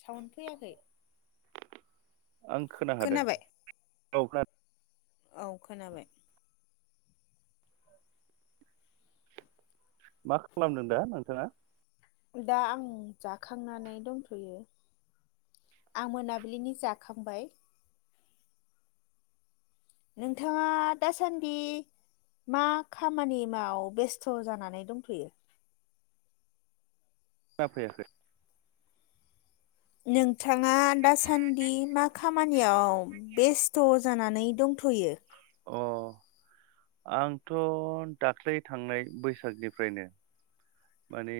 सावन फैयाखै आं खोना हादों खोनाबाय? औफ [unintelligible] औ खोनाबाय मा खालामदों दा नोंथाङा दा आं जाखांनानै दंथ'यो आं मोनाबिलिनि जाखांबाय नोंथाङा दासान्दि मा खामानि माव बेस्थ' जानानै दंथ'यो [unintelligible] फैयाखै नोंथाङा दा दा सान्दि मा खाम खामानियाव बेस्थ' जानानै दंथ'यो। अ आंथ' दाख्लै थांनाय बैसागनिफ्रायनो माने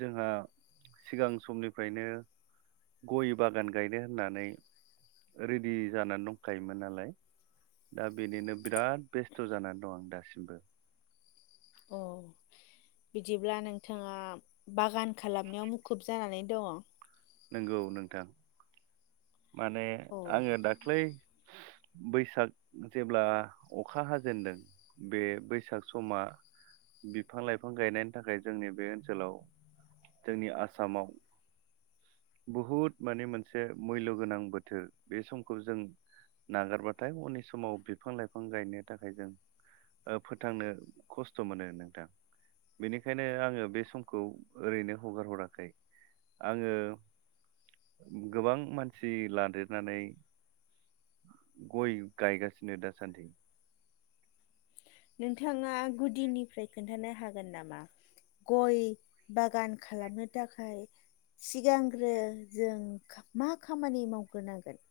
जोंहा सिगां समनिफ्रायनो गय बागान गायनो होननानै रेडि जानानै दंखायोमोन नालाय दा बेनिनो बिराद बेस्थ' जानानै दं आं दासिमबो अ बिदिब्ला नोंथाङा बागान खालामनायाव मुखुब जानानै दङ नंगौ नोंथां माने अ आङो दाख्लै बैसाग जेब्ला अखा हाजेनदों बे बैसाग समा बिफां लायफां गायनायनि थाखाय जोंनि बे ओनसोलाव जोंनि आसामाव बहुद माने मोनसे मैल' गोनां बोथोर बे समखौ जों नागारबाथाय उननि समाव बिफां लायफां गायनो थाखाय जों फोथांनो खस्थ' मोनो नोंथां बेनिखायनो आङो बे समखौ ओरैनो हगार हराखै। आङो गोबां मानसि लादेरनानै गय गायगासिनो दासान्दि। नोंथाङा गुदिनिफ्राय खोन्थानो हागोन नामा गय बागान खालामनो थाखाय सिगांग्रो जों मा खामानि मावग्रोनांगोन।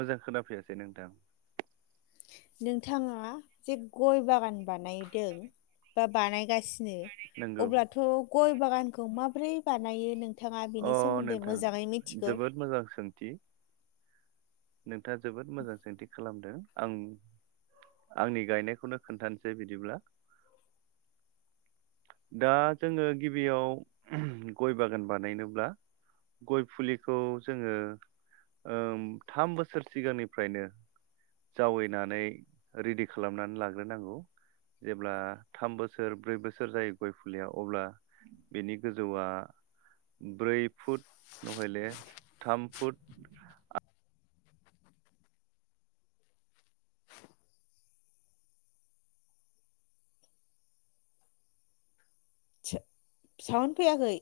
मोजां खोनाफैयासै नोंथां नोंथाङा जे गय बागान बानायदों बा-बानायगासि नो नंगौ अब्लाथ' गय बागानखौ माब्रै बानायो नों अ नोंथां जोबोद मोजां सोंथि नोंथाङा जोबोद मोजां सोंथि खालामदों आं आंनि गायनायखौनो खोन्थानोसै बिदिब्ला दा जोङो गिबियाव गय बागान बानायनोब्ला गय फुलिखौ जोङो थाम बोसोर सिगांनिफ्रायनो जावैनानै रेडि खालामनानै लाग्रोनांगौ जेब्ला थाम बोसोर ब्रै बोसोर जायो गय फुलिया अब्ला बेनि गोजौआ ब्रै फुट नहले थाम फुट सावुन फैयाखै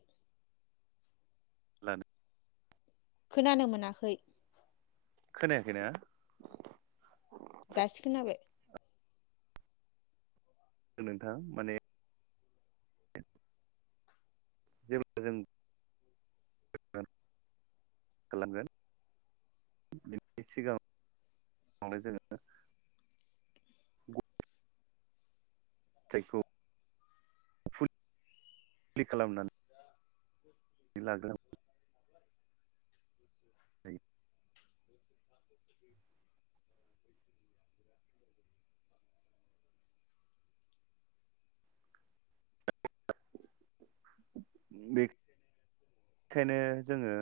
[unintelligible] खोनानो मोनाखै खोनायाखै ना दासो खोनाबाय नोंथां माने जेब्ला जों [unintelligible] जायखौ फुलि खालामनानै लागोन दै [inaudible] बे बेखायनो जोंङो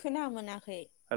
खोना मोनाखै